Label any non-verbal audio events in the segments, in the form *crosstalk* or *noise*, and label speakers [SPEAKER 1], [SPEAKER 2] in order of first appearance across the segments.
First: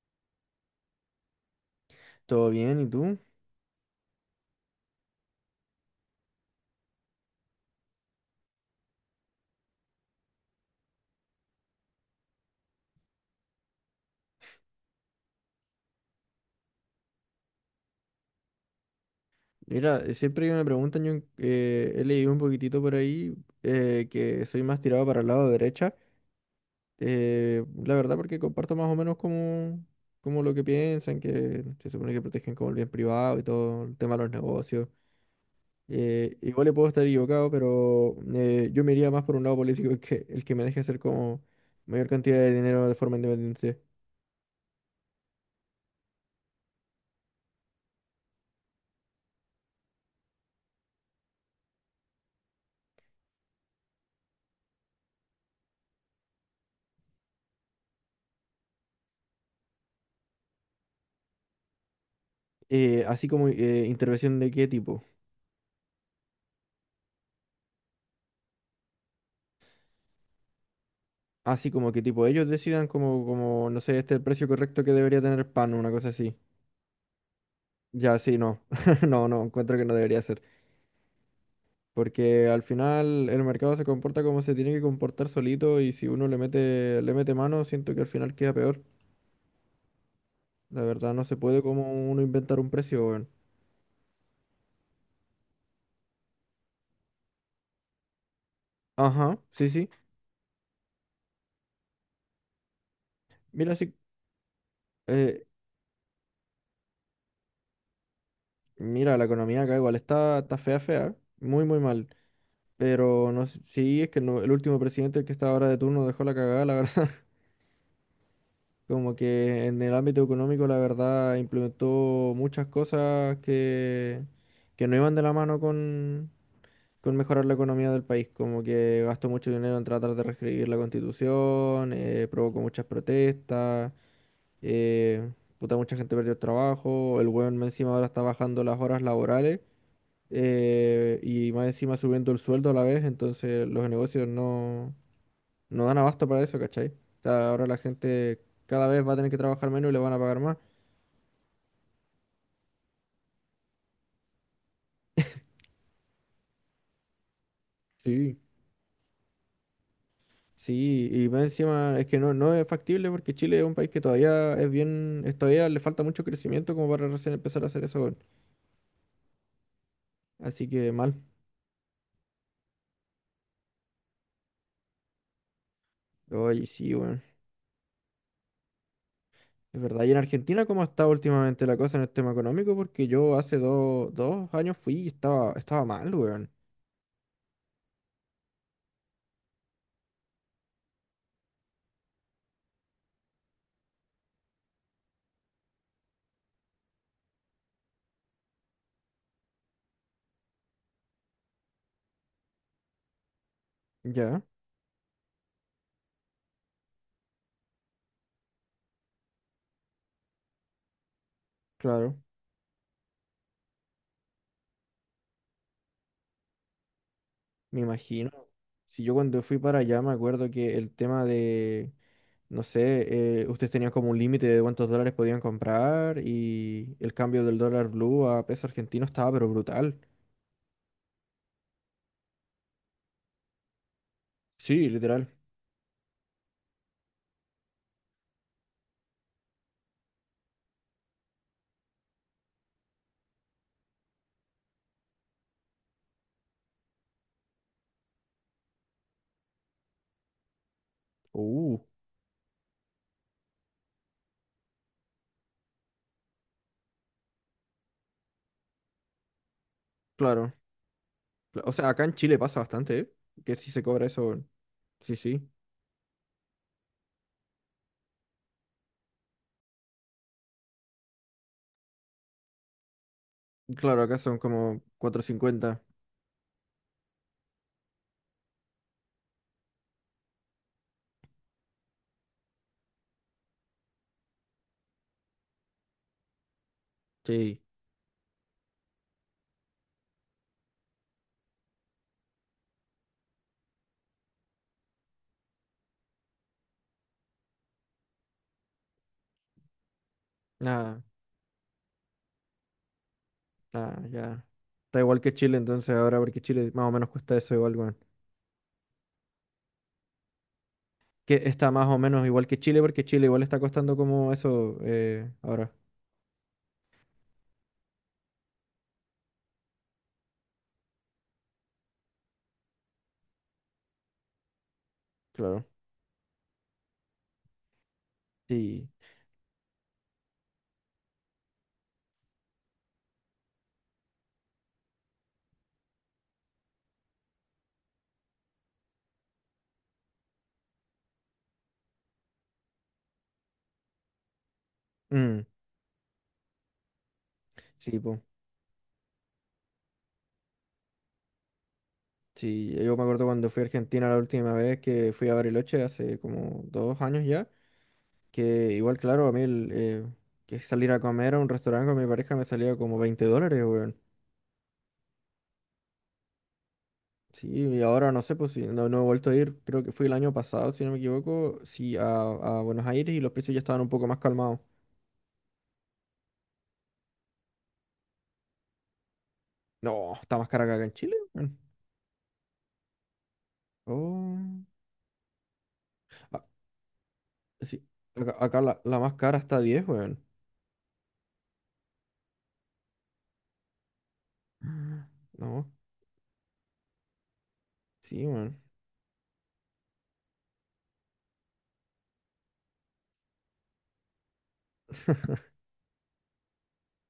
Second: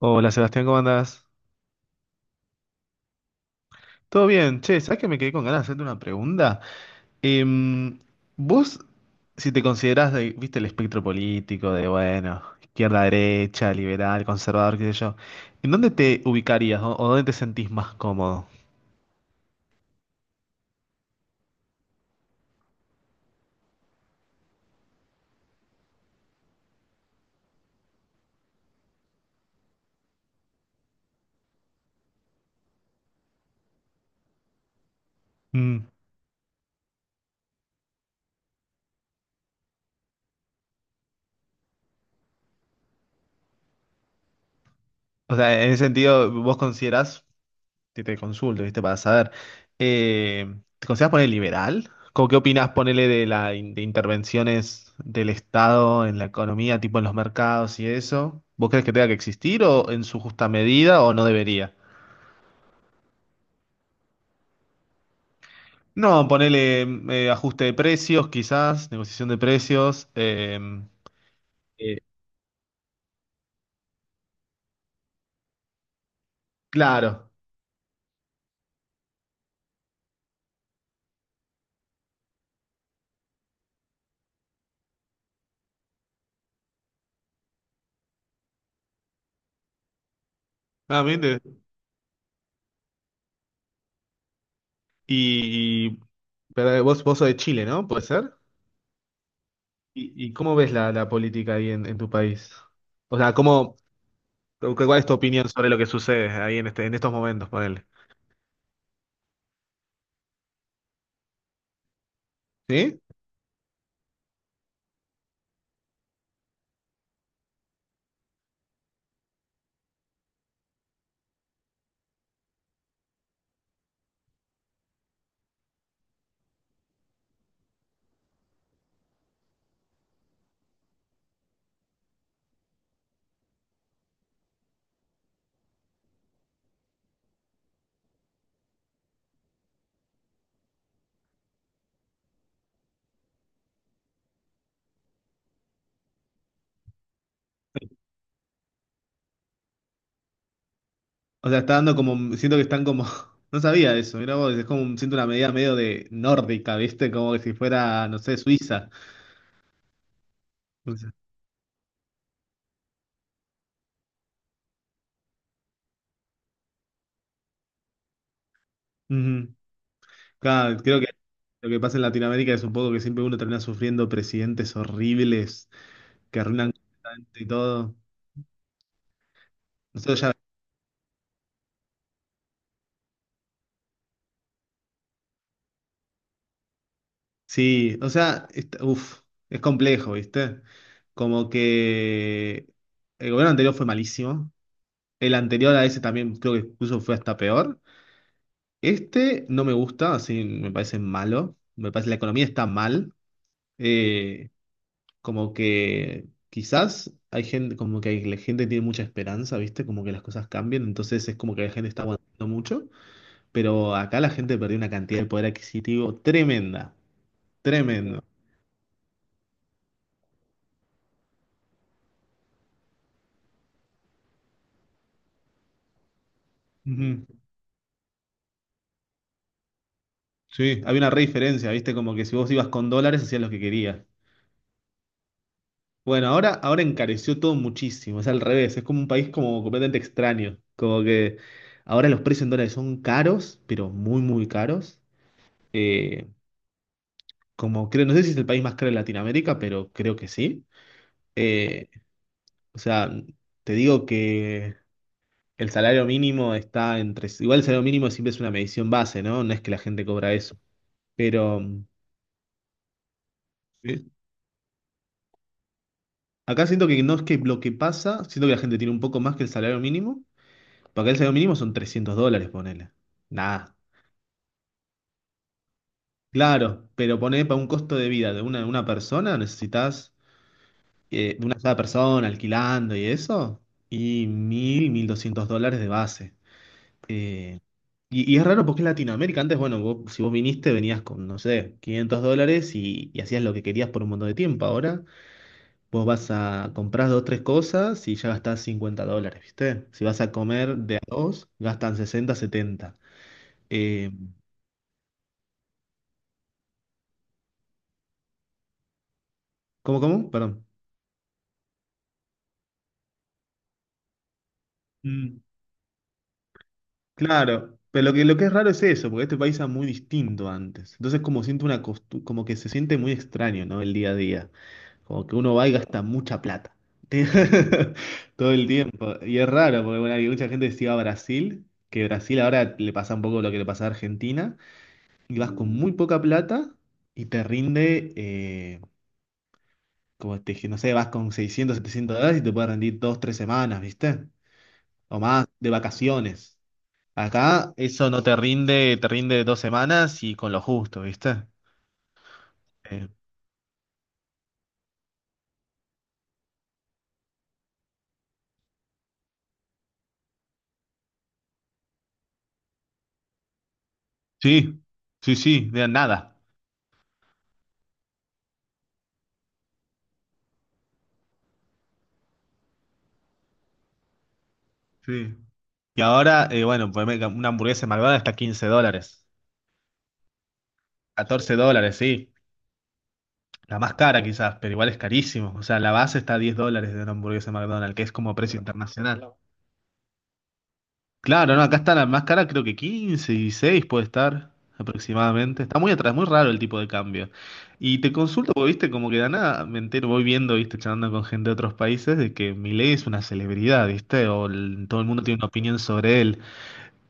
[SPEAKER 1] Hola Sebastián, ¿cómo andás?
[SPEAKER 2] Todo bien, ¿y tú?
[SPEAKER 1] Todo bien, che, ¿sabes que me quedé con ganas de hacerte una pregunta? Em, vos, si te considerás, de, viste, el espectro político de, bueno, izquierda, derecha, liberal, conservador, qué sé yo, ¿en dónde te ubicarías o dónde te sentís más cómodo?
[SPEAKER 2] Mira, siempre que me preguntan, yo he leído un poquitito por ahí que soy más tirado para el lado derecha. La verdad porque comparto más o menos como, como lo que piensan, que se supone que protegen como el bien privado y todo el tema de los negocios.
[SPEAKER 1] Mm.
[SPEAKER 2] Igual le puedo estar equivocado, pero yo me iría más por un lado político el que me deje hacer como mayor cantidad de dinero de forma independiente.
[SPEAKER 1] O sea, en ese sentido, ¿vos considerás te consulto? ¿Viste? Para saber. ¿Te consideras poner liberal? ¿Cómo qué opinas, ponele, de intervenciones del Estado en la economía, tipo en los mercados y eso? ¿Vos crees que tenga que existir o en su justa medida o no debería?
[SPEAKER 2] Así como intervención de qué tipo.
[SPEAKER 1] No, ponele, ajuste de precios, quizás, negociación de precios.
[SPEAKER 2] Así como
[SPEAKER 1] Eh,
[SPEAKER 2] que tipo ellos decidan como, como, no sé, este es el precio correcto que debería tener el pan, una cosa así.
[SPEAKER 1] claro.
[SPEAKER 2] Ya, sí, no. *laughs* No, no, encuentro que no debería ser. Porque al final el mercado se comporta como se tiene que comportar solito y si uno le mete mano, siento que al final queda peor. La
[SPEAKER 1] Ah,
[SPEAKER 2] verdad,
[SPEAKER 1] bien.
[SPEAKER 2] no se puede como uno inventar un precio, weón.
[SPEAKER 1] Y, y- pero vos sos de Chile, ¿no? ¿Puede ser?
[SPEAKER 2] Ajá, sí, sí.
[SPEAKER 1] ¿Y cómo ves la política ahí en tu país? O sea,
[SPEAKER 2] Mira, sí.
[SPEAKER 1] ¿Cuál es tu
[SPEAKER 2] eh,
[SPEAKER 1] opinión sobre lo que sucede ahí en estos momentos, ponele?
[SPEAKER 2] Mira, la economía acá igual está, está fea, fea. Muy, muy mal.
[SPEAKER 1] ¿Sí?
[SPEAKER 2] Pero no sé, sí, es que no, el último presidente, el que está ahora de turno, dejó la cagada, la *laughs* verdad. Como que en el ámbito económico, la verdad, implementó muchas cosas que no iban de la mano con mejorar la economía del país. Como que gastó mucho dinero en tratar de reescribir la constitución, provocó muchas protestas, eh, puta, mucha gente perdió el trabajo. El weón más encima ahora está bajando las horas laborales y más encima subiendo el sueldo a la vez. Entonces, los negocios no. No dan abasto para eso, ¿cachai? O sea, ahora la gente cada vez va a tener que trabajar menos y le van a pagar más.
[SPEAKER 1] O sea, está dando como, siento que están como, *laughs* no sabía eso, mira vos, es como, siento una medida medio de nórdica, ¿viste? Como que si fuera, no sé,
[SPEAKER 2] Sí.
[SPEAKER 1] Suiza. O
[SPEAKER 2] Sí,
[SPEAKER 1] sea,
[SPEAKER 2] y más encima es que no, no es factible porque Chile es un país que todavía es bien, es, todavía le falta mucho crecimiento como para recién empezar a hacer eso, weón.
[SPEAKER 1] ujú.
[SPEAKER 2] Así
[SPEAKER 1] Claro,
[SPEAKER 2] que
[SPEAKER 1] creo que
[SPEAKER 2] mal.
[SPEAKER 1] lo que pasa en Latinoamérica es un poco que siempre uno termina sufriendo presidentes horribles que
[SPEAKER 2] Oye,
[SPEAKER 1] arruinan
[SPEAKER 2] sí, weón.
[SPEAKER 1] completamente y todo.
[SPEAKER 2] Es verdad. ¿Y en
[SPEAKER 1] Nosotros ya,
[SPEAKER 2] Argentina cómo ha estado últimamente la cosa en el tema económico? Porque yo hace dos años fui y estaba, estaba mal, weón.
[SPEAKER 1] sí, o sea, uf, es complejo, ¿viste? Como que el gobierno anterior fue malísimo. El anterior a ese también creo que incluso fue hasta peor. Este no me gusta, así me parece malo. Me parece la economía está mal.
[SPEAKER 2] Ya,
[SPEAKER 1] Eh, Como que quizás hay gente, la gente tiene mucha esperanza, ¿viste? Como que las cosas cambian, entonces es como que la gente está
[SPEAKER 2] claro,
[SPEAKER 1] aguantando mucho. Pero acá la gente perdió una cantidad de poder adquisitivo tremenda,
[SPEAKER 2] me
[SPEAKER 1] tremendo.
[SPEAKER 2] imagino. Si yo cuando fui para allá me acuerdo que el tema de no sé, ustedes tenían como un límite de cuántos dólares podían comprar y el
[SPEAKER 1] Ujú.
[SPEAKER 2] cambio del dólar blue a peso argentino estaba pero brutal.
[SPEAKER 1] Sí, había una re diferencia, ¿viste? Como que si vos ibas con dólares hacías lo que querías.
[SPEAKER 2] Sí, literal.
[SPEAKER 1] Bueno, ahora, ahora encareció todo muchísimo, es al revés, es como un país como completamente extraño, como que ahora los precios en dólares son caros, pero muy, muy caros. Eh, Como creo, no sé si es el país más caro de Latinoamérica, pero creo que sí.
[SPEAKER 2] Uh,
[SPEAKER 1] Eh, o sea, te digo que el salario mínimo está entre, igual el salario mínimo siempre es una medición base, ¿no? No es que la gente cobra
[SPEAKER 2] claro.
[SPEAKER 1] eso, pero
[SPEAKER 2] Cla, o sea, acá en Chile pasa bastante, ¿eh? Que sí se cobra
[SPEAKER 1] sí.
[SPEAKER 2] eso. Sí, sí.
[SPEAKER 1] Acá siento que no es que lo que pasa, siento que la gente tiene un poco más que el salario mínimo. Porque el salario mínimo son 300 dólares, ponele. Nada.
[SPEAKER 2] Claro, acá son como 450.
[SPEAKER 1] Claro, pero poné para un costo de vida de una persona, necesitas de una sola persona alquilando y eso, y mil doscientos dólares de base. Eh,
[SPEAKER 2] Sí.
[SPEAKER 1] y es raro porque es Latinoamérica. Antes, bueno, si vos viniste, venías con, no sé, 500 dólares y hacías lo que querías por un montón de tiempo. Ahora vos vas a comprar dos, tres cosas y ya gastás 50 dólares, ¿viste? Si vas a comer de a
[SPEAKER 2] Nada,
[SPEAKER 1] dos, gastan 60 setenta.
[SPEAKER 2] nada,
[SPEAKER 1] Eh,
[SPEAKER 2] ya. Está igual que Chile entonces ahora porque Chile más o menos cuesta eso igual, weón.
[SPEAKER 1] ¿Cómo, cómo? Perdón.
[SPEAKER 2] Que está más o menos igual que Chile porque Chile igual está costando como eso
[SPEAKER 1] Mm.
[SPEAKER 2] ahora.
[SPEAKER 1] Claro, pero lo que es raro es eso, porque este país era muy distinto antes. Entonces como siento una como que se siente muy extraño, ¿no? El día a día. Como que uno
[SPEAKER 2] Claro.
[SPEAKER 1] va y gasta mucha plata. *laughs* Todo el
[SPEAKER 2] Sí.
[SPEAKER 1] tiempo. Y es raro, porque bueno, hay mucha gente que se iba a Brasil, que Brasil ahora le pasa un poco lo que le pasa a Argentina, y vas con muy poca plata y te rinde, como te dije, no sé, vas con 600, 700 dólares y te puede rendir dos, tres semanas, ¿viste? O
[SPEAKER 2] Mm,
[SPEAKER 1] más, de vacaciones. Acá
[SPEAKER 2] sí,
[SPEAKER 1] eso
[SPEAKER 2] pues.
[SPEAKER 1] no te rinde, te rinde dos semanas y con lo justo, ¿viste?
[SPEAKER 2] Sí, yo me
[SPEAKER 1] Eh,
[SPEAKER 2] acuerdo cuando fui a Argentina la última vez que fui a Bariloche, hace como 2 años ya, que igual, claro, a mí el, que salir a comer a un restaurante con mi pareja me salía como $20, weón.
[SPEAKER 1] sí, sí, sí, de nada.
[SPEAKER 2] Sí, y ahora no sé, pues sí, no, no he vuelto a ir, creo que fui el año pasado, si no me equivoco, sí, a Buenos Aires y los precios ya estaban un poco más calmados.
[SPEAKER 1] Sí. Y ahora, bueno, pues una hamburguesa de McDonald's está 15 dólares.
[SPEAKER 2] No, está más cara que acá en Chile,
[SPEAKER 1] catorce
[SPEAKER 2] weón.
[SPEAKER 1] dólares, sí. La más cara quizás,
[SPEAKER 2] Oh,
[SPEAKER 1] pero igual es carísimo. O sea, la base está a
[SPEAKER 2] ah,
[SPEAKER 1] 10 dólares de una hamburguesa de
[SPEAKER 2] sí,
[SPEAKER 1] McDonald's, que es como
[SPEAKER 2] acá,
[SPEAKER 1] precio
[SPEAKER 2] acá la, la más
[SPEAKER 1] internacional.
[SPEAKER 2] cara está a 10, weón.
[SPEAKER 1] Claro, no, acá está la más cara, creo que 15, 16 puede estar
[SPEAKER 2] *gasps*
[SPEAKER 1] aproximadamente.
[SPEAKER 2] No,
[SPEAKER 1] Está muy atrás, muy raro el tipo de cambio. Y te
[SPEAKER 2] sí,
[SPEAKER 1] consulto,
[SPEAKER 2] weón.
[SPEAKER 1] porque viste, como que de la nada me entero, voy viendo, viste, charlando con gente de otros países, de que Milei es una celebridad, viste, todo el mundo
[SPEAKER 2] *laughs*
[SPEAKER 1] tiene una opinión sobre él.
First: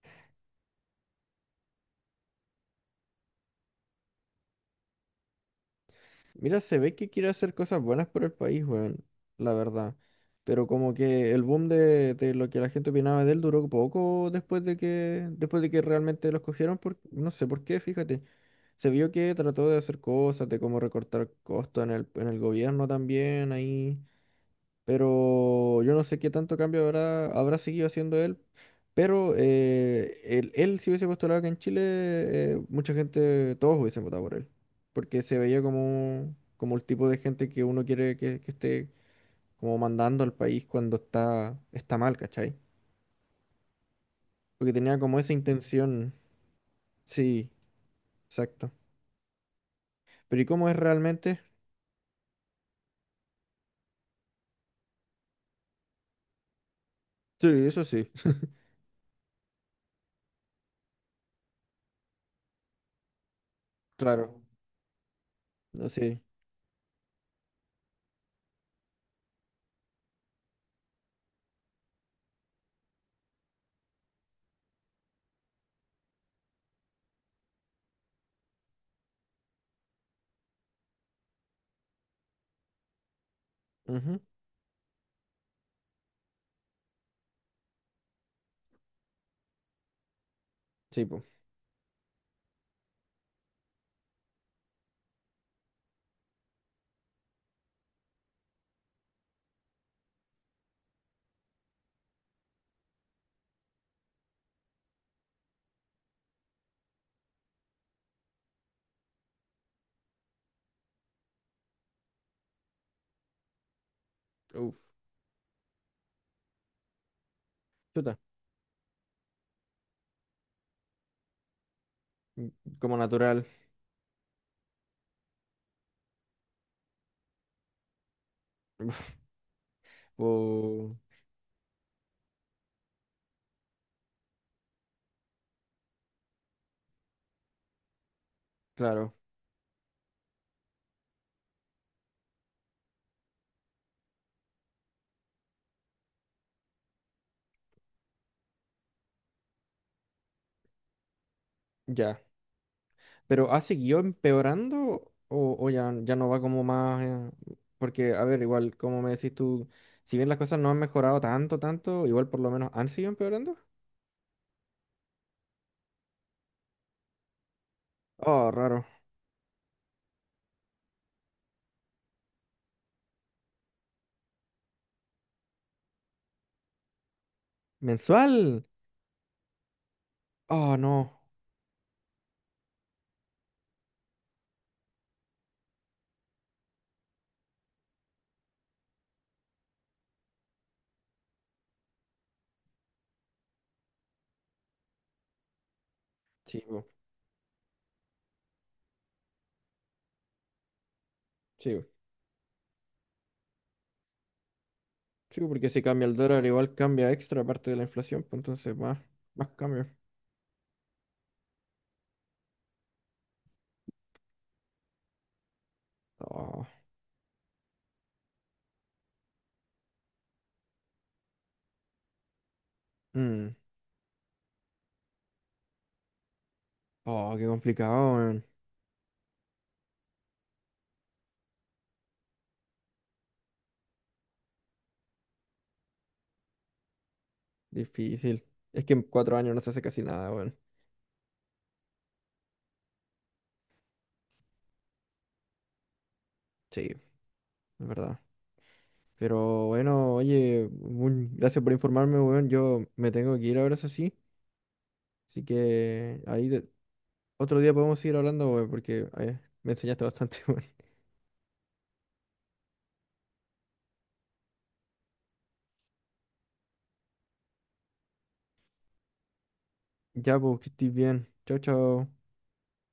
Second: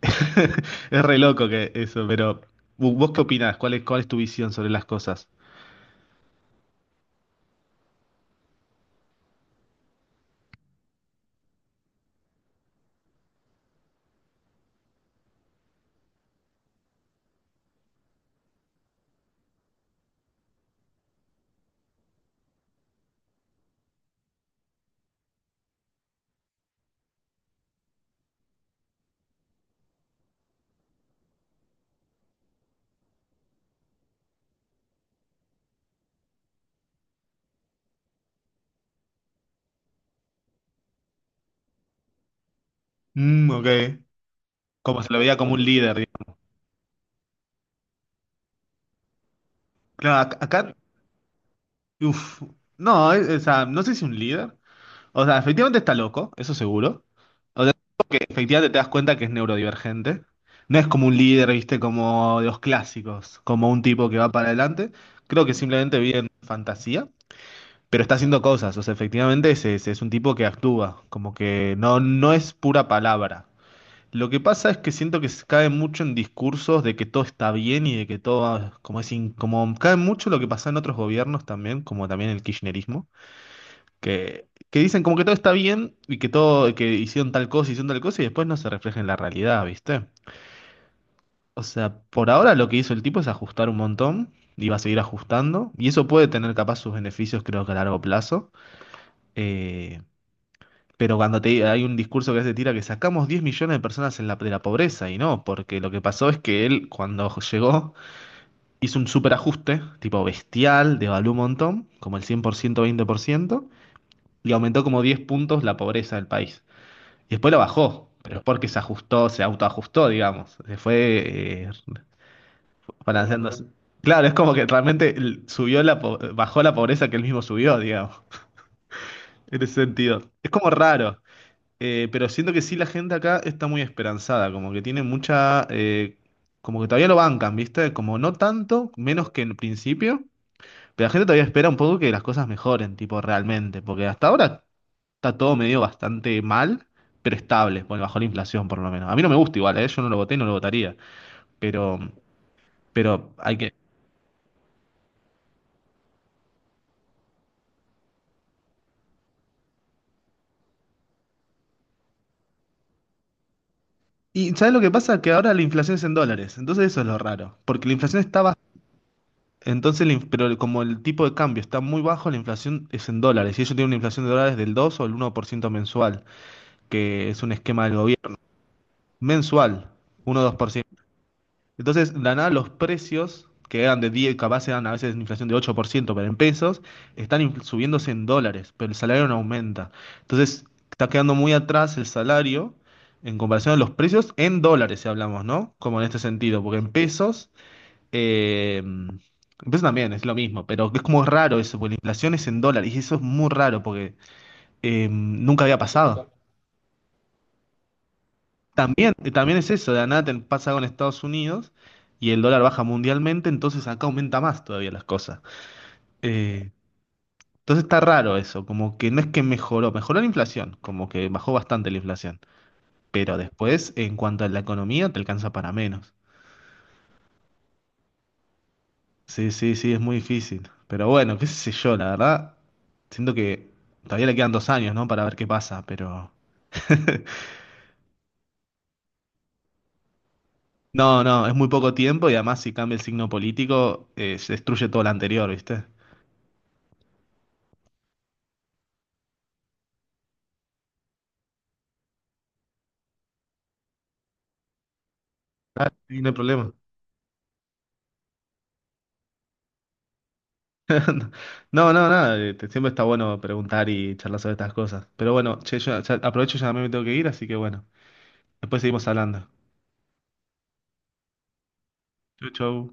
[SPEAKER 1] *laughs* Es re loco que eso, pero ¿vos qué opinás? Cuál es tu visión sobre las cosas?
[SPEAKER 2] Mira, se ve que quiere hacer cosas buenas por el país, weón, la verdad. Pero como que el boom de lo que la gente opinaba de él duró poco después de que realmente lo escogieron, por, no sé por qué, fíjate. Se vio que trató de hacer cosas, de cómo recortar costos en el gobierno también, ahí pero yo no sé qué tanto cambio habrá, habrá seguido haciendo él. Pero él, él si hubiese postulado acá en Chile, mucha gente, todos hubiesen votado por él, porque se veía como, como el tipo de gente que uno quiere que esté como mandando al país cuando está, está mal, ¿cachai?
[SPEAKER 1] Mm, ok.
[SPEAKER 2] Porque tenía
[SPEAKER 1] Como se lo
[SPEAKER 2] como esa
[SPEAKER 1] veía como un líder,
[SPEAKER 2] intención,
[SPEAKER 1] digamos.
[SPEAKER 2] sí, exacto.
[SPEAKER 1] Claro, ac-
[SPEAKER 2] Pero ¿y cómo
[SPEAKER 1] acá,
[SPEAKER 2] es realmente?
[SPEAKER 1] uf, no, o sea, no sé si un líder. O sea, efectivamente está loco, eso seguro.
[SPEAKER 2] Sí,
[SPEAKER 1] O sea,
[SPEAKER 2] eso sí,
[SPEAKER 1] que efectivamente te das cuenta que es neurodivergente. No es como un líder, viste, como de los clásicos, como un
[SPEAKER 2] *laughs*
[SPEAKER 1] tipo que va
[SPEAKER 2] claro,
[SPEAKER 1] para adelante. Creo que
[SPEAKER 2] no
[SPEAKER 1] simplemente vive
[SPEAKER 2] sé.
[SPEAKER 1] en fantasía, pero está haciendo cosas. O sea, efectivamente es un tipo que actúa, como que no, no es pura palabra. Lo que pasa es que siento que se cae mucho en discursos de que todo está bien y de que todo, como es, como cae mucho lo que pasa en otros gobiernos también, como también el kirchnerismo
[SPEAKER 2] Ujú,
[SPEAKER 1] que dicen como que todo está bien y que todo, que hicieron tal cosa y después no se refleja en la realidad, ¿viste?
[SPEAKER 2] sí, pues,
[SPEAKER 1] O sea, por ahora lo que hizo el tipo es ajustar un montón y va a seguir ajustando y eso puede tener capaz sus beneficios creo que a largo plazo. Eh, pero cuando te, hay un discurso que se tira que sacamos 10 millones de personas en la, de la pobreza y no, porque lo que pasó es que él cuando llegó hizo un superajuste, tipo bestial, devaluó un montón, como el 100% 20% y
[SPEAKER 2] uf,
[SPEAKER 1] aumentó como 10 puntos la pobreza del país. Y después lo bajó,
[SPEAKER 2] chuta,
[SPEAKER 1] pero es porque se ajustó, se autoajustó, digamos. Se fue,
[SPEAKER 2] como natural.
[SPEAKER 1] balanceándose. Claro, es como que realmente subió la bajó la pobreza que él mismo subió, digamos, *laughs*
[SPEAKER 2] *laughs*
[SPEAKER 1] en ese sentido. Es como
[SPEAKER 2] O,
[SPEAKER 1] raro, pero siento que sí la gente acá está muy esperanzada, como que tiene mucha, como que todavía lo bancan, ¿viste? Como no tanto,
[SPEAKER 2] claro,
[SPEAKER 1] menos que en principio, pero la gente todavía espera un poco que las cosas mejoren, tipo, realmente, porque hasta ahora está todo medio bastante mal, pero estable, bueno, bajo la inflación por lo menos. A mí no me gusta igual, ¿eh? Yo no lo voté y no lo votaría, pero,
[SPEAKER 2] ya.
[SPEAKER 1] pero
[SPEAKER 2] Pero
[SPEAKER 1] hay
[SPEAKER 2] ¿ha
[SPEAKER 1] que...
[SPEAKER 2] seguido empeorando o ya, ya no va como más? Porque, a ver, igual, como me decís tú, si bien las cosas no han mejorado tanto, tanto, igual por lo menos han seguido empeorando.
[SPEAKER 1] Y ¿sabes lo que pasa? Que ahora la inflación es en dólares, entonces eso es lo raro, porque la inflación está
[SPEAKER 2] Oh,
[SPEAKER 1] baja,
[SPEAKER 2] raro.
[SPEAKER 1] entonces, la inf- pero el- como el tipo de cambio está muy bajo, la inflación es en dólares, y ellos tienen una inflación de dólares del 2 o el 1% mensual, que es un esquema del gobierno,
[SPEAKER 2] ¿Mensual?
[SPEAKER 1] mensual, uno dos por
[SPEAKER 2] Oh,
[SPEAKER 1] ciento.
[SPEAKER 2] no.
[SPEAKER 1] Entonces, de la nada, los precios, que eran de 10, capaz eran a veces inflación de 8%, pero en pesos, están subiéndose en dólares, pero el salario no aumenta. Entonces, está quedando muy atrás el salario en comparación a los precios en dólares, si hablamos, ¿no? Como en este
[SPEAKER 2] Sí,
[SPEAKER 1] sentido, porque
[SPEAKER 2] po,
[SPEAKER 1] en pesos también es lo mismo, pero es como raro
[SPEAKER 2] sí,
[SPEAKER 1] eso, porque
[SPEAKER 2] po.
[SPEAKER 1] la inflación es en dólares, y eso es muy raro, porque
[SPEAKER 2] Sí, po,
[SPEAKER 1] nunca
[SPEAKER 2] porque
[SPEAKER 1] había
[SPEAKER 2] si cambia el
[SPEAKER 1] pasado.
[SPEAKER 2] dólar, igual cambia extra parte de la inflación, pues entonces más,
[SPEAKER 1] También,
[SPEAKER 2] más
[SPEAKER 1] también es
[SPEAKER 2] cambios.
[SPEAKER 1] eso, de la nada te pasa con Estados Unidos y el dólar baja mundialmente, entonces acá aumenta más todavía las cosas.
[SPEAKER 2] Oh,
[SPEAKER 1] Eh, entonces está raro eso, como que no es que mejoró, la inflación, como que bajó bastante la inflación, pero
[SPEAKER 2] mm.
[SPEAKER 1] después en cuanto a la economía te alcanza para menos.
[SPEAKER 2] Oh, qué complicado, weón.
[SPEAKER 1] Sí, sí, sí, es muy difícil. Pero bueno, qué sé yo, la verdad, siento que todavía le quedan 2 años, ¿no? Para ver qué pasa, pero... *laughs*
[SPEAKER 2] Difícil. Es que en 4 años no se hace casi nada, weón.
[SPEAKER 1] No, no, es muy poco tiempo y además si cambia el signo político, se destruye todo lo anterior, ¿viste?
[SPEAKER 2] Sí, es verdad. Pero bueno, oye, un, gracias por informarme, weón. Yo me tengo que ir ahora, eso sí. Así
[SPEAKER 1] Ah, sí,
[SPEAKER 2] que
[SPEAKER 1] no hay
[SPEAKER 2] ahí de,
[SPEAKER 1] problema.
[SPEAKER 2] otro día podemos seguir hablando, weón, porque me enseñaste bastante, *laughs* weón.
[SPEAKER 1] *laughs* No, no, nada. Siempre está bueno preguntar y charlar sobre estas cosas. Pero bueno, che, yo aprovecho, ya me tengo que ir, así que bueno. Después seguimos hablando.
[SPEAKER 2] Ya, pues, que estés bien. Chao, chao.
[SPEAKER 1] Chau, chau.